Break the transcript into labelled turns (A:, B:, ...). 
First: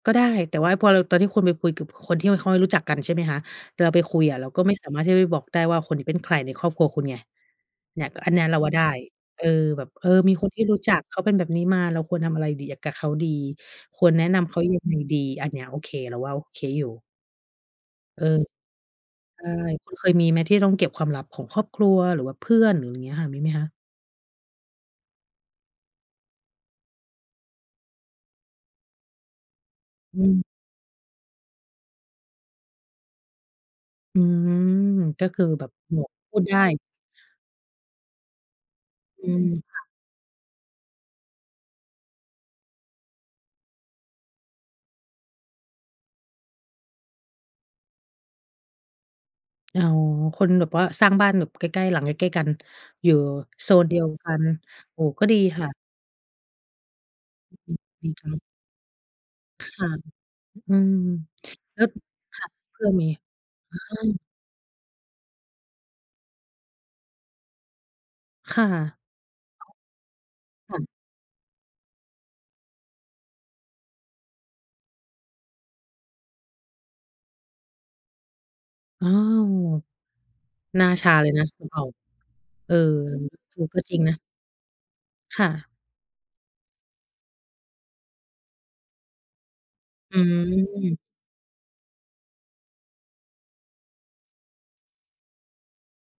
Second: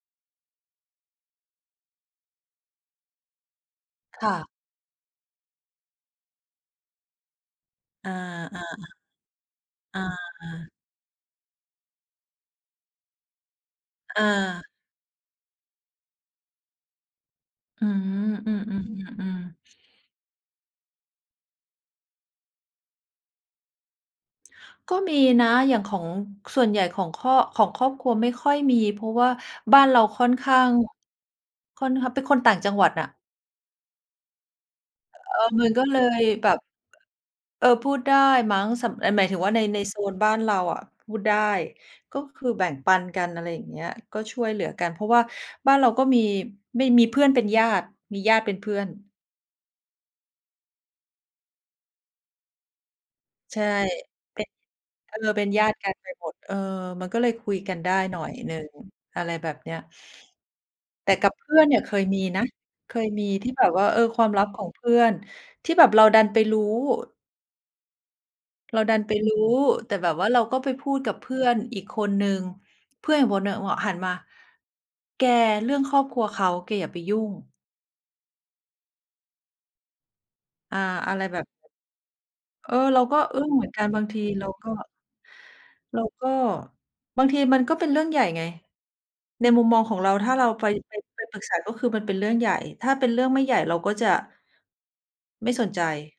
A: ก็ได้ แต่พอเรา ตอนที่คุณไปคุยกับคนที่ไม่ค่อยรู้จักกัน ใช่ไหมคะ เราไปคุ
B: ค
A: ย
B: ่
A: อะ
B: ะ
A: เราก็ไม่สามารถที่จะบอกได้ว่าคนนี้เป็นใครในครอบครัวคุณไง เนี่
B: อ
A: ย
B: า
A: อันนี้
B: ๆ
A: เราว่าได
B: ๆ
A: ้ เออ แบบ
B: อา
A: เออ มีคนที่
B: ๆ
A: รู้จักเขาเป็นแบบนี้มา เราควรทำอะไรดี กับเขาดี ควรแ
B: อ
A: นะนำเขา
B: า
A: ยังไงดี อันเนี้ยโอเค เราว่าโอเคอยู่
B: อื
A: เออ
B: ม อืม
A: ใช
B: ๆ
A: ่
B: ๆ ๆ
A: คุณเคยมีไหมที่ต้องเก็บความลับของครอบครัวหรือว่าเพื่อนอย่างนี้ค่ะ? มีไหมคะ?
B: ก็มีนะ อย่างของ ส่วนใหญ่ของครอบ ของครอบครัวไม่ค่อยมี เพราะว่าบ้านเรา
A: อ
B: ค่อน
A: ือ
B: ข้าง ค่อนข้าง เป็นคนต่างจังหวัดอะ
A: อือ ก็
B: เอ
A: คือ
B: อ
A: แ
B: ม
A: บ
B: ัน
A: บ
B: ก็เ
A: ห
B: ล
A: มวก
B: ย
A: พูด
B: แบ
A: ได
B: บ
A: ้
B: เออ พูดได้มั้ง สำ หมา
A: อื
B: ยถึง
A: อ
B: ว่าใน
A: ค
B: ใน
A: ่ะ
B: โซนบ้านเราอะพูดได้ ก็คือแบ่งปันกัน อะไรอย่างเงี้ย ก็ช่วยเหลือกัน เพราะว่าบ้านเราก็มี ไม่มีเพื่อนเป็นญาติ มีญาติเป็นเพื่อน
A: อ๋อ คนแบบว่าสร้างบ้านแบบใกล้ ๆ หลังใกล้ ๆ กัน อยู่
B: ใช่
A: โซนเดียวกั
B: เป็
A: น
B: น
A: โอ้โฮ
B: เออ
A: ก็ดี
B: เป็น
A: ค
B: ญา
A: ่ะ
B: ติกันไปหมด เออ มันก็เลยคุย
A: อื
B: กัน
A: ม
B: ได้
A: ดี
B: หน่
A: จ
B: อ
A: ั
B: ย
A: ง
B: หนึ่ง อะไรแบบ
A: ค
B: เนี้ย
A: ่ะ อืม
B: แต่กับเพื่อนเนี
A: แ
B: ่
A: ล
B: ย
A: ้ว
B: เคยมี
A: ค
B: นะ
A: ่ะ เพื่
B: เ
A: อ
B: ค
A: มี
B: ยมี
A: อ
B: ที่แบบว่า เออ ค
A: า
B: วามลับของเพื่อนที่แบบเราดันไปรู้
A: ค่ะ
B: เราดันไปรู้ แต่แบบว่า เราก็ไป
A: ค่
B: พ
A: ะ
B: ูดกับเพื่อนอีกคนหนึ่ง เพื่อนอีกคนหนึ่ง อ หันมา "แก เรื่องครอบครัวเขา แกอย่าไปยุ่ง"
A: อ้าว
B: อา
A: หน้าช
B: อ
A: า
B: ะไร
A: เลย
B: แบ
A: นะ
B: บ
A: พวกเรา
B: เ
A: เ
B: อ
A: ออ
B: อ เราก็อึ้ง
A: เอ
B: เห
A: อ
B: มือน
A: ก็
B: กัน
A: จร
B: บ
A: ิง
B: าง
A: น
B: ท
A: ะ
B: ีเราก็
A: ค่ะ
B: เราก็ บางทีมันก็เป็นเรื่องใหญ่ไง ในมุมมองของเรา
A: อื
B: ถ้าเราไป ไ
A: อ
B: ป ไปปรึกษา ก็คือมันเป็นเรื่องใหญ่ ถ้าเป็นเรื่องไม่ใหญ่เราก็จะ ไม่สนใจ